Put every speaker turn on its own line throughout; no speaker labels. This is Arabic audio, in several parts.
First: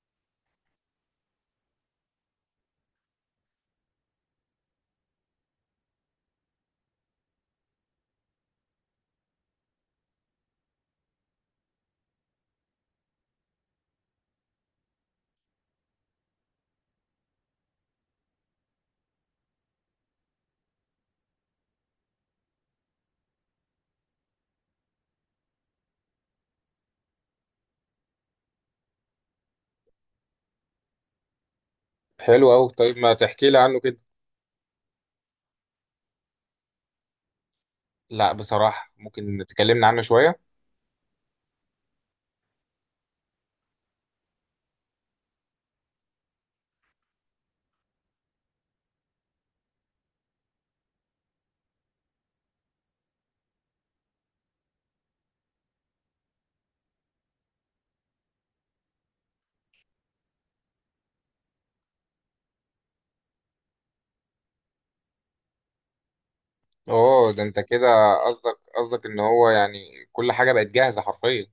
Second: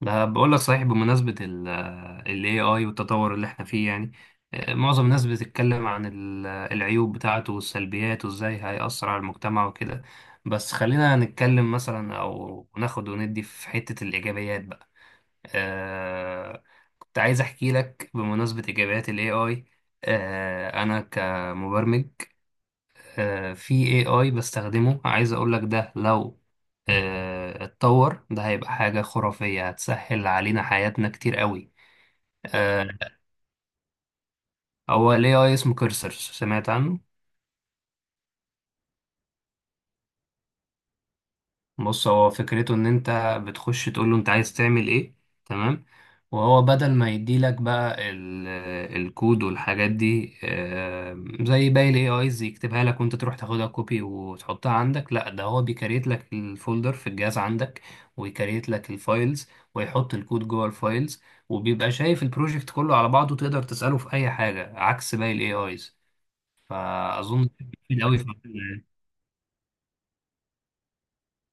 ده بقول لك صحيح بمناسبة ال AI والتطور اللي احنا فيه يعني. معظم الناس بتتكلم عن العيوب بتاعته والسلبيات وازاي هيأثر على المجتمع وكده. بس خلينا نتكلم مثلا او ناخد وندي في حتة الإيجابيات بقى. آه، كنت عايز احكي لك بمناسبة إيجابيات ال AI. انا كمبرمج، في AI بستخدمه، عايز أقولك ده لو اتطور ده هيبقى حاجة خرافية، هتسهل علينا حياتنا كتير قوي.
حلو أوي.
آه،
طيب ما تحكي لي عنه كده.
هو ال AI اسمه كيرسر، سمعت عنه؟
لا بصراحة، ممكن تكلمنا عنه شوية.
بص، هو فكرته ان انت بتخش تقول له انت عايز تعمل ايه، تمام، وهو بدل ما يديلك بقى الكود والحاجات دي، زي باقي الاي ايز يكتبها لك وانت تروح تاخدها كوبي وتحطها عندك، لا ده هو بيكريت لك الفولدر في الجهاز عندك، ويكريت لك الفايلز، ويحط الكود جوه الفايلز، وبيبقى شايف البروجكت كله على بعضه، تقدر تسأله في اي حاجة عكس باقي الاي ايز.
اوه
فاظن
ده انت كده،
مفيد قوي في المجال
قصدك
ده.
قصدك ان هو يعني كل حاجة بقت جاهزة حرفيا.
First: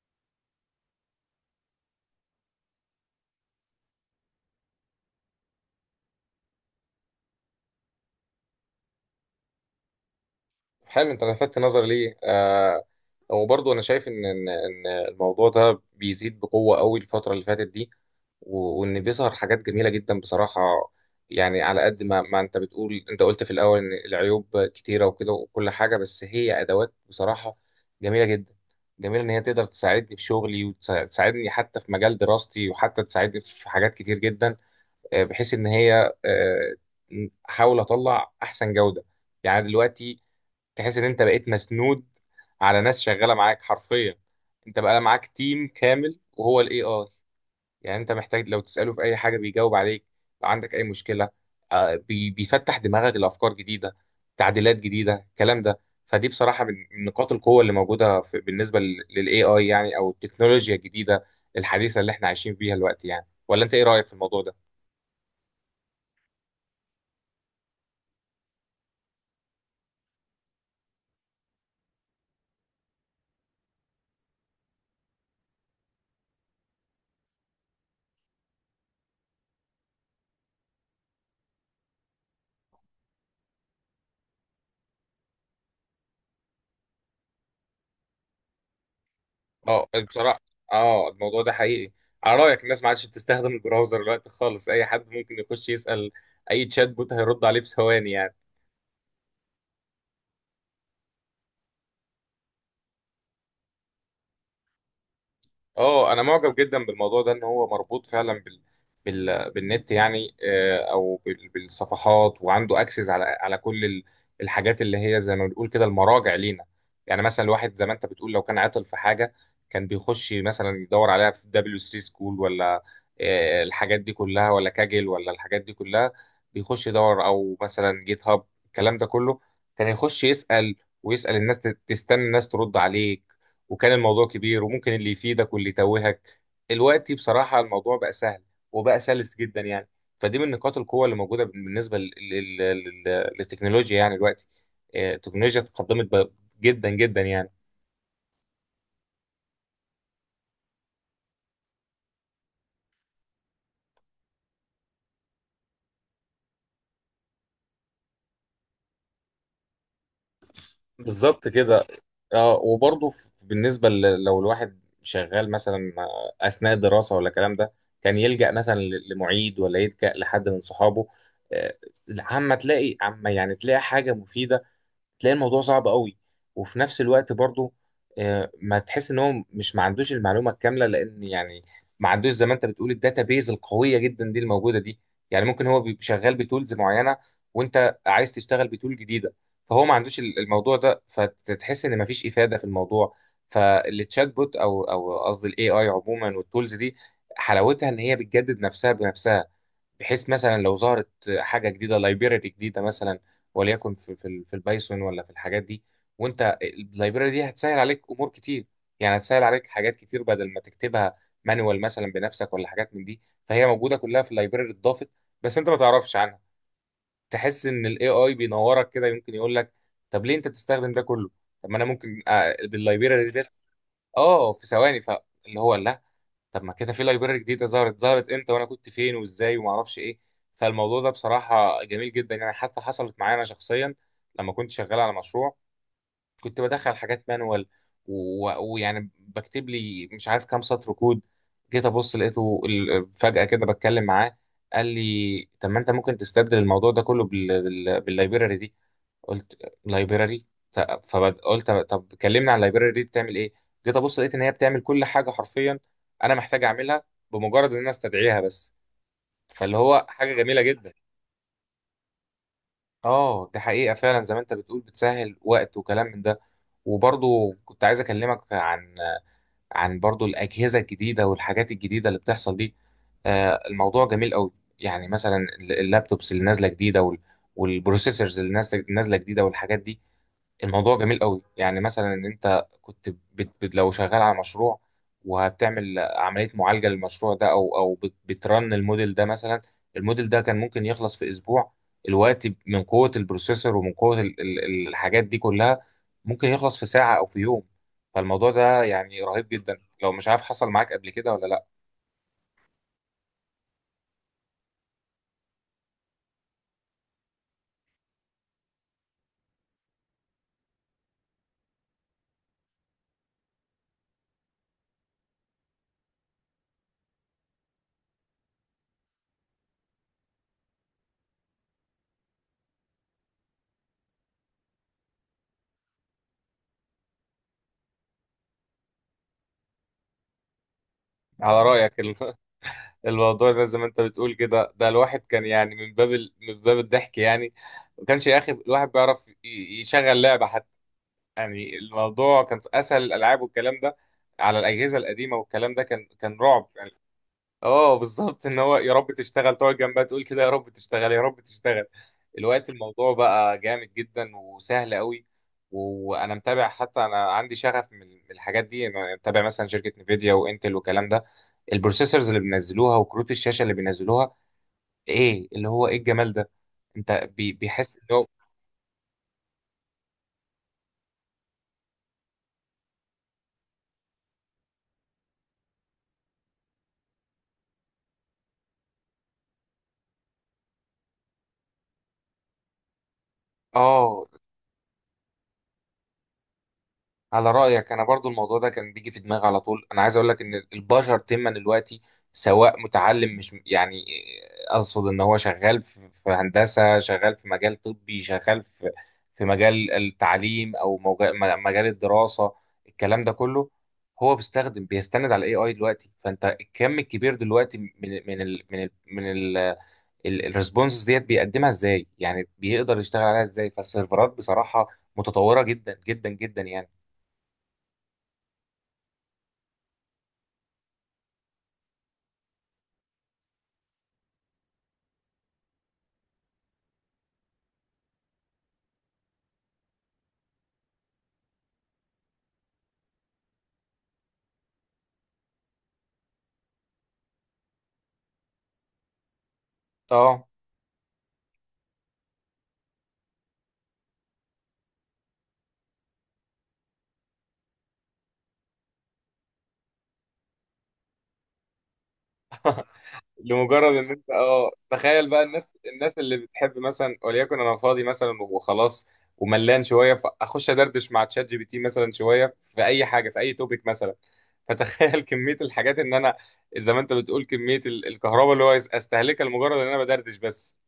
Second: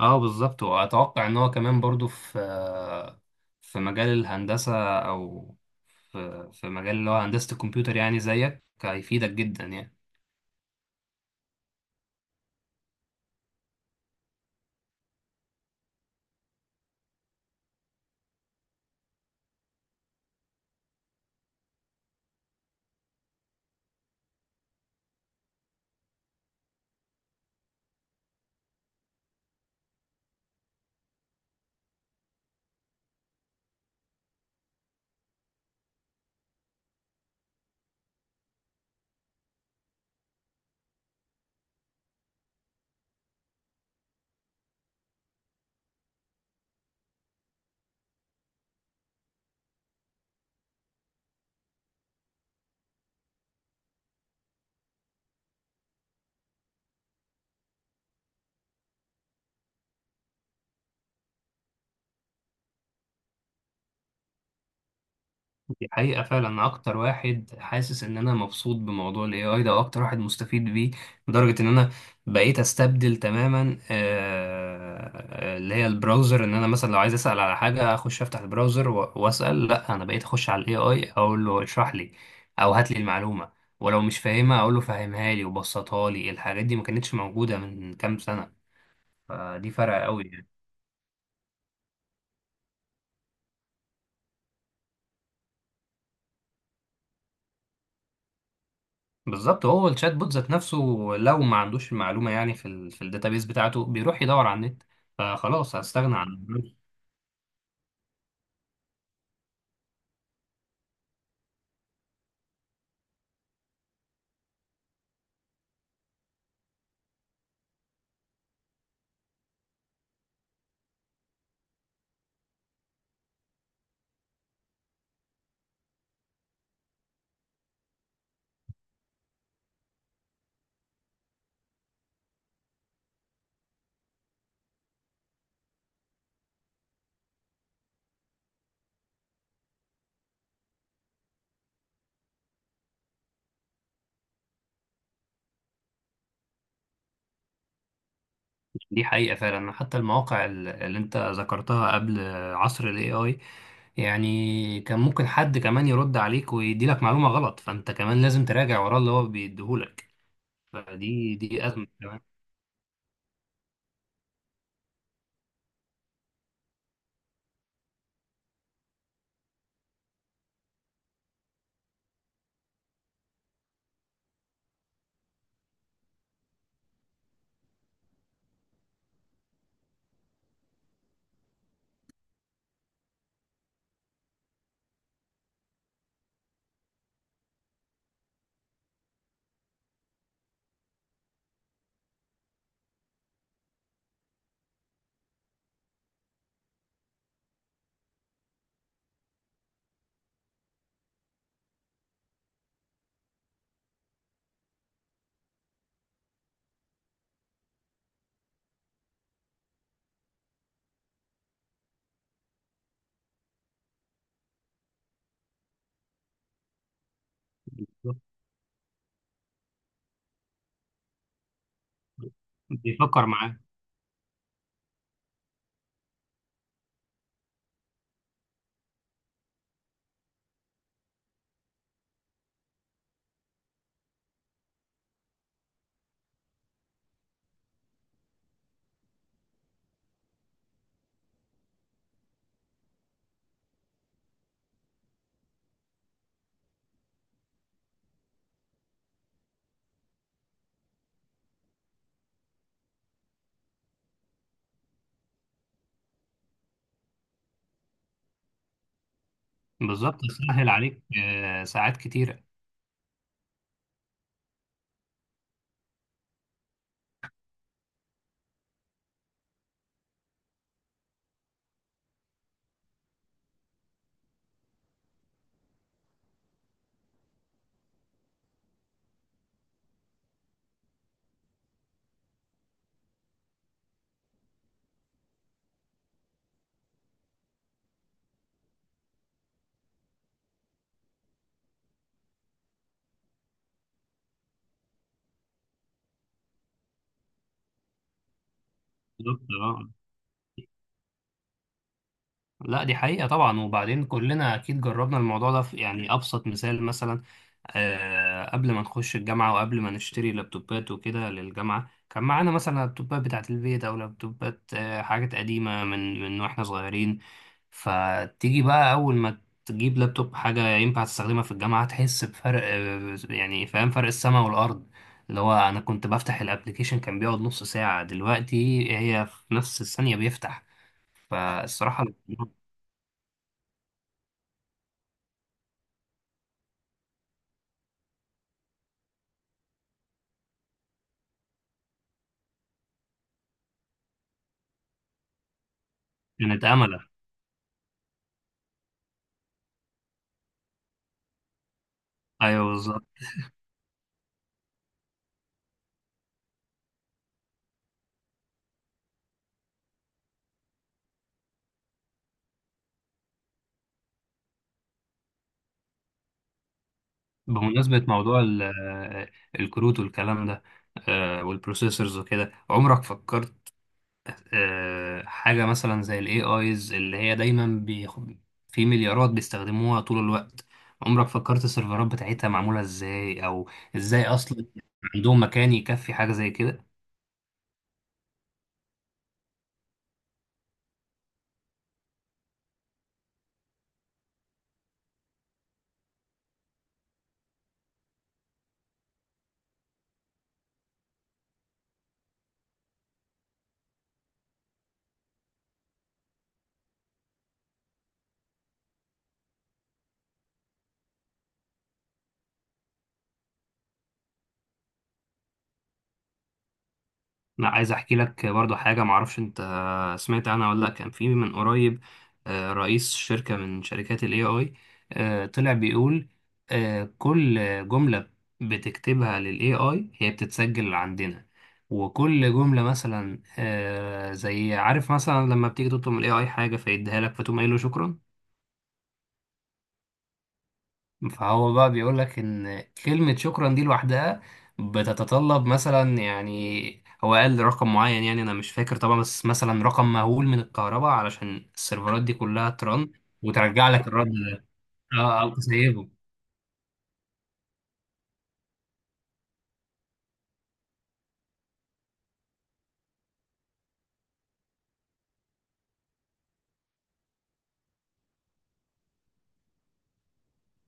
اه بالظبط، واتوقع ان هو كمان برضو في في مجال الهندسه، او في مجال اللي هو هندسه الكمبيوتر، يعني زيك هيفيدك جدا يعني.
حلو، انت لفتت نظري ليه. وبرضه انا شايف ان ان إن الموضوع ده بيزيد بقوة قوي الفترة اللي فاتت دي، وان بيظهر حاجات جميله جدا بصراحه. يعني على قد ما انت بتقول، انت قلت في الاول ان العيوب كتيره وكده وكل حاجه، بس هي ادوات بصراحه جميله جدا. جميله ان هي تقدر تساعدني في شغلي، وتساعدني حتى في مجال دراستي، وحتى تساعدني في حاجات كتير جدا. بحيث ان هي احاول اطلع احسن جوده يعني. دلوقتي تحس ان انت بقيت مسنود على ناس شغاله معاك حرفيا. انت بقى معاك تيم كامل وهو الاي اي. يعني انت محتاج لو تسأله في اي حاجة بيجاوب عليك. لو عندك اي مشكلة، بيفتح دماغك لأفكار جديدة، تعديلات جديدة، الكلام ده. فدي بصراحة من نقاط القوة اللي موجودة في بالنسبة لل AI، يعني او التكنولوجيا الجديدة الحديثة اللي احنا عايشين فيها دلوقتي يعني. ولا انت ايه رأيك في الموضوع ده؟
دي حقيقة فعلا، أنا أكتر واحد حاسس إن أنا مبسوط بموضوع ال AI ده وأكتر واحد مستفيد بيه، لدرجة إن أنا بقيت أستبدل تماما اللي هي البراوزر، إن أنا مثلا لو عايز أسأل على حاجة أخش أفتح البراوزر و- وأسأل، لأ، أنا بقيت أخش على ال AI أقول له اشرح لي أو هات لي المعلومة، ولو مش فاهمها أقول له فهمها لي وبسطها لي. الحاجات دي ما كانتش موجودة من كام سنة، فدي
اه
فرق أوي
بصراحة،
يعني.
اه الموضوع ده حقيقي. على رأيك، الناس ما عادش بتستخدم البراوزر دلوقتي خالص. اي حد ممكن يخش يسأل اي تشات بوت هيرد عليه في ثواني يعني.
بالظبط، هو الشات بوت ذات نفسه لو ما عندوش المعلومه، يعني في الداتابيس بتاعته بيروح يدور على النت، فخلاص
اه
هستغنى
انا
عن
معجب
البرامج.
جدا بالموضوع ده، ان هو مربوط فعلا بالنت يعني، او بالصفحات، وعنده اكسس على كل الحاجات اللي هي زي ما بنقول كده المراجع لينا. يعني مثلا الواحد زي ما انت بتقول، لو كان عاطل في حاجه، كان بيخش مثلا يدور عليها في دبليو 3 سكول، ولا الحاجات دي كلها، ولا كاجل، ولا الحاجات دي كلها. بيخش يدور، او مثلا جيت هاب، الكلام ده كله. كان يخش يسأل ويسأل الناس، تستنى الناس ترد عليه، وكان الموضوع كبير، وممكن اللي يفيدك واللي يتوهك. دلوقتي بصراحة الموضوع بقى سهل، وبقى سلس جدا يعني. فدي من نقاط القوة اللي موجودة بالنسبة للتكنولوجيا يعني دلوقتي. التكنولوجيا تقدمت جدا جدا يعني.
دي حقيقه فعلا، حتى المواقع اللي انت ذكرتها قبل عصر الاي اي، يعني كان ممكن حد كمان يرد عليك ويدي لك معلومه غلط، فانت كمان لازم تراجع وراه اللي هو بيديهولك، فدي
بالظبط
دي
كده.
ازمه كمان.
اه وبرضه بالنسبة لو الواحد شغال مثلا، أثناء الدراسة ولا الكلام ده، كان يلجأ مثلا لمعيد، ولا يلجأ لحد من صحابه. آه، عما تلاقي، عما يعني تلاقي حاجة مفيدة، تلاقي الموضوع صعب قوي. وفي نفس الوقت برضو ما تحس ان هو مش، ما عندوش المعلومه الكامله، لان يعني ما عندوش زي ما انت بتقول الداتابيز القويه جدا دي الموجوده دي. يعني ممكن هو بيبقى شغال بتولز معينه، وانت عايز تشتغل بتول جديده، فهو ما عندوش الموضوع ده، فتحس ان ما فيش افاده في الموضوع. فالتشات بوت او او قصدي الاي اي عموما والتولز دي، حلاوتها ان هي بتجدد نفسها بنفسها. بحيث مثلا لو ظهرت حاجه جديده، لايبراري جديده مثلا، وليكن في في البايثون ولا في الحاجات دي، وانت اللايبراري دي هتسهل عليك امور كتير. يعني هتسهل عليك حاجات كتير بدل ما تكتبها مانوال مثلا بنفسك، ولا حاجات من دي. فهي موجوده كلها في اللايبراري، اتضافت بس انت ما تعرفش عنها. تحس ان الاي اي بينورك كده، يمكن يقول لك طب ليه انت بتستخدم ده كله؟ طب ما انا ممكن
بيفكر
باللايبراري دي
معاك.
بس. اه في ثواني. فاللي هو لا، طب ما كده في لايبراري جديده ظهرت امتى؟ وانا كنت فين وازاي وما اعرفش ايه؟ فالموضوع ده بصراحه جميل جدا يعني. حتى حصلت معايا انا شخصيا، لما كنت شغال على مشروع، كنت بدخل حاجات مانوال، ويعني بكتب لي مش عارف كام سطر كود. جيت ابص لقيته فجاه كده بتكلم معاه، قال لي طب ما انت ممكن تستبدل الموضوع ده كله باللايبراري دي. قلت لايبراري؟ فقلت طب كلمني عن اللايبراري دي بتعمل ايه. جيت ابص لقيت ان هي بتعمل كل حاجه حرفيا انا محتاج اعملها، بمجرد ان انا استدعيها بس. فاللي هو
بالظبط،
حاجه جميله
سهل
جدا.
عليك ساعات كتيره.
اه دي حقيقه فعلا، زي ما انت بتقول بتسهل وقت وكلام من ده. وبرضو كنت عايز اكلمك عن برضو الاجهزه الجديده والحاجات الجديده اللي بتحصل دي. الموضوع جميل قوي. يعني مثلا اللابتوبس اللي نازله جديده، والبروسيسورز اللي نازلة جديده والحاجات دي. الموضوع جميل قوي يعني. مثلا ان انت كنت لو شغال على مشروع وهتعمل عملية معالجة للمشروع ده، او او بترن الموديل ده مثلا، الموديل ده كان ممكن يخلص في اسبوع الوقت. من قوة البروسيسور ومن قوة الحاجات دي كلها، ممكن يخلص في ساعة او في يوم. فالموضوع ده يعني
بالظبط.
رهيب جدا، لو مش عارف حصل معاك قبل كده ولا لا.
لا، دي حقيقة طبعا، وبعدين كلنا أكيد جربنا الموضوع ده في يعني أبسط مثال. مثلا قبل ما نخش الجامعة وقبل ما نشتري لابتوبات وكده للجامعة، كان معانا مثلا لابتوبات بتاعة البيت أو لابتوبات حاجات قديمة من وإحنا صغيرين، فتيجي بقى أول ما تجيب لابتوب حاجة ينفع تستخدمها في الجامعة تحس بفرق يعني، فاهم، فرق السماء والأرض. اللي هو أنا كنت بفتح الأبليكيشن كان بيقعد نص ساعة، دلوقتي هي في نفس الثانية بيفتح،
على رأيك
فالصراحة
الموضوع ده زي ما انت بتقول كده، ده الواحد كان يعني من باب الضحك يعني. ما كانش يا اخي الواحد بيعرف يشغل لعبة يعني. الموضوع كان في اسهل الالعاب والكلام ده على الاجهزه القديمه، والكلام ده كان
كانت
رعب يعني.
أملة.
اه بالظبط، ان هو يا رب تشتغل. تقعد جنبها تقول كده، يا رب تشتغل، يا رب تشتغل.
أيوه
الوقت
بالظبط.
الموضوع بقى جامد جدا وسهل قوي. وانا متابع حتى، انا عندي شغف من الحاجات دي. انا متابع مثلا شركه نفيديا وانتل والكلام ده، البروسيسورز اللي بينزلوها وكروت الشاشه اللي بينزلوها، ايه اللي هو ايه الجمال ده. انت بيحس
بمناسبة
ان هو
موضوع الكروت والكلام ده، والبروسيسورز وكده، عمرك فكرت حاجة مثلا زي ال AIs اللي هي دايما في مليارات بيستخدموها طول الوقت؟ عمرك فكرت السيرفرات بتاعتها معمولة ازاي؟ أو
اه.
ازاي أصلا عندهم مكان يكفي حاجة زي كده؟
على رأيك أنا برضو الموضوع ده كان بيجي في دماغي على طول. أنا عايز أقول لك إن البشر تما دلوقتي، سواء متعلم مش يعني، أقصد إن هو شغال في هندسة، شغال في مجال طبي، شغال في مجال التعليم، أو مجال الدراسة، الكلام ده كله، هو بيستخدم بيستند على الاي اي دلوقتي. فانت الكم الكبير دلوقتي من ال من ال من الريسبونسز، ديت بيقدمها ازاي يعني؟ بيقدر يشتغل عليها ازاي؟ فالسيرفرات بصراحة متطورة جدا جدا جدا يعني.
لا، عايز احكي لك برضو حاجه، معرفش انت سمعت عنها ولا لا. كان في من قريب رئيس شركه من شركات الاي اي طلع بيقول كل جمله بتكتبها للاي اي هي بتتسجل عندنا، وكل جمله مثلا زي عارف مثلا لما بتيجي تطلب من الاي اي حاجه فيديها لك فتقوم قايل له شكرا،
اه
فهو بقى بيقول لك ان كلمة شكرا دي لوحدها بتتطلب مثلا، يعني هو قال رقم معين، يعني انا مش فاكر طبعا، بس مثلا رقم مهول من الكهرباء علشان السيرفرات دي كلها ترن وترجع
لمجرد
لك
ان انت،
الرد ده.
اه تخيل
اه،
بقى
او
الناس
تسيبه.
الناس اللي بتحب، مثلا وليكن انا فاضي مثلا وخلاص، وملان شويه، فاخش ادردش مع تشات جي بي تي مثلا شويه في اي حاجه، في اي توبيك مثلا. فتخيل كميه الحاجات، ان انا زي ما انت بتقول، كميه الكهرباء اللي هو استهلكها لمجرد ان انا بدردش بس.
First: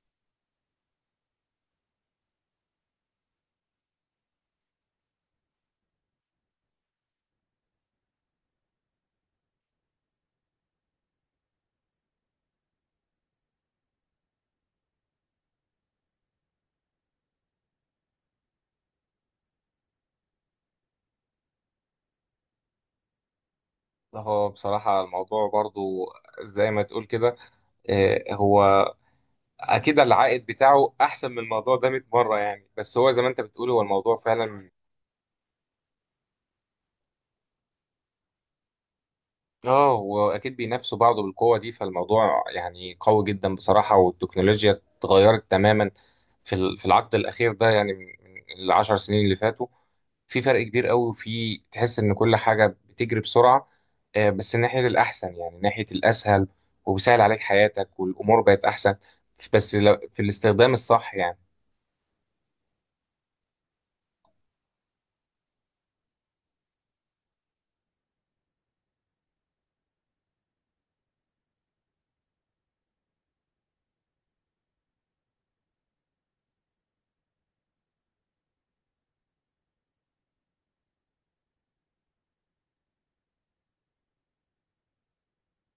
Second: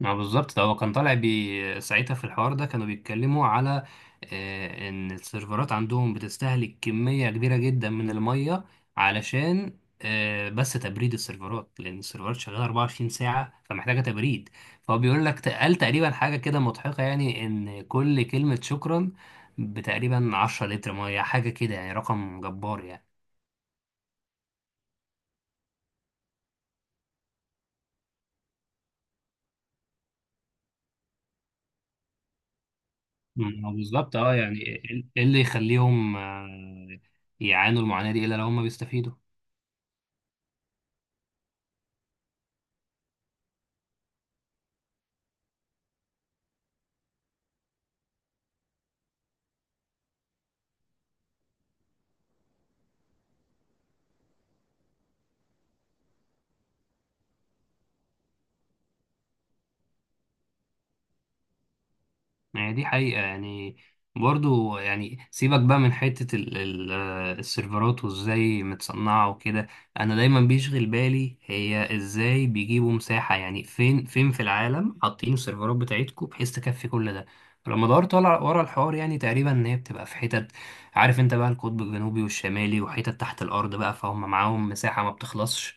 ما بالظبط، ده هو كان طالع بي ساعتها في الحوار ده، كانوا بيتكلموا على ان السيرفرات عندهم بتستهلك كمية كبيرة جدا من المية، علشان بس تبريد السيرفرات، لان السيرفرات شغالة 24 ساعة فمحتاجة تبريد. فهو بيقول لك قال تقريبا حاجة كده مضحكة، يعني ان كل كلمة شكرا بتقريبا 10 لتر مية، حاجة كده يعني، رقم جبار يعني.
هو بصراحة الموضوع برضو، زي ما تقول كده، هو أكيد العائد بتاعه أحسن من الموضوع ده 100 مرة يعني، بس هو زي ما أنت بتقول،
ما
هو
بالظبط.
الموضوع
اه، يعني
فعلا.
ايه، إيه اللي يخليهم يعانوا المعاناة دي الا لو هم بيستفيدوا؟
اه واكيد بينافسوا بعض بالقوه دي، فالموضوع يعني قوي جدا بصراحه. والتكنولوجيا اتغيرت تماما في في العقد الاخير ده يعني، من 10 سنين اللي فاتوا في فرق كبير قوي. في تحس ان كل حاجه بتجري بسرعه، بس ناحيه الاحسن يعني، ناحيه الاسهل، وبيسهل عليك حياتك والامور بقت احسن. بس في الاستخدام الصح يعني.
يعني دي حقيقة يعني. برضو يعني سيبك بقى من حتة السيرفرات وازاي متصنعة وكده. انا دايما بيشغل بالي هي ازاي بيجيبوا مساحة، يعني فين فين في العالم حاطين السيرفرات بتاعتكم بحيث تكفي كل ده؟ فلما دورت ورا ورا الحوار، يعني تقريبا ان هي بتبقى في حتت، عارف انت بقى، القطب الجنوبي والشمالي وحتت تحت الارض بقى، فهم معاهم مساحة ما بتخلصش،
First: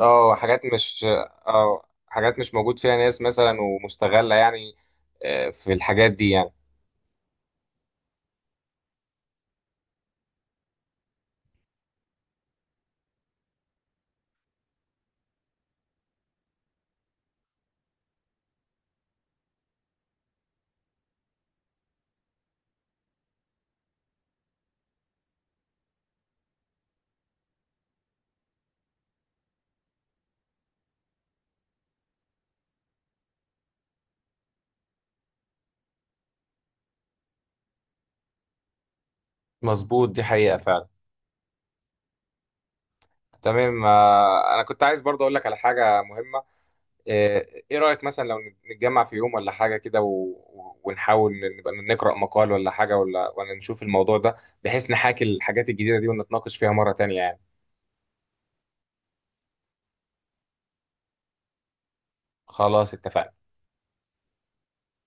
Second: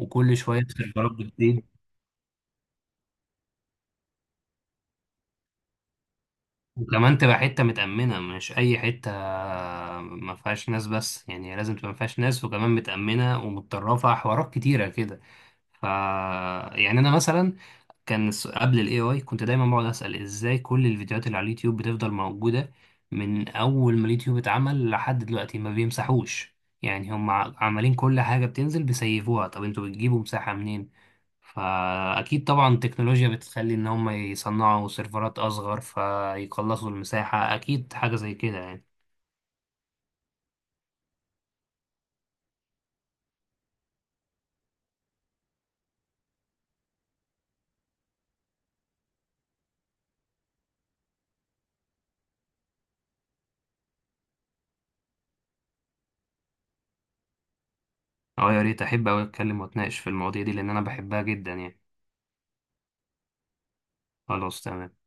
اه حاجات
شوية
مش
السيرفرات بتزيد.
اه حاجات مش موجود فيها ناس مثلا ومستغله يعني في الحاجات دي يعني.
وكمان تبقى حتة متأمنة، مش أي حتة ما فيهاش ناس بس، يعني لازم تبقى ما فيهاش ناس وكمان متأمنة ومتطرفة حوارات كتيرة كده. ف يعني أنا مثلا كان قبل ال AI كنت دايما بقعد أسأل إزاي كل الفيديوهات اللي على اليوتيوب بتفضل موجودة من أول ما اليوتيوب اتعمل لحد دلوقتي ما بيمسحوش. يعني هم عمالين كل حاجة بتنزل بيسيفوها، طب انتوا بتجيبوا مساحة منين؟ فأكيد طبعا التكنولوجيا بتخلي إن هم يصنعوا سيرفرات أصغر فيقلصوا المساحة، أكيد حاجة زي كده يعني.
مظبوط، دي حقيقه فعلا. تمام، انا كنت عايز برضه اقول لك على حاجه مهمه. آه، ايه رايك مثلا لو نتجمع في يوم ولا حاجه كده، ونحاول نبقى نقرا مقال ولا حاجه، ولا نشوف الموضوع ده، بحيث نحاكي الحاجات الجديده دي ونتناقش فيها مره تانية يعني.
أه، يا ريت، أحب أوي أتكلم وأتناقش في المواضيع دي لأن أنا بحبها جدا يعني.
خلاص اتفقنا.
خلاص تمام.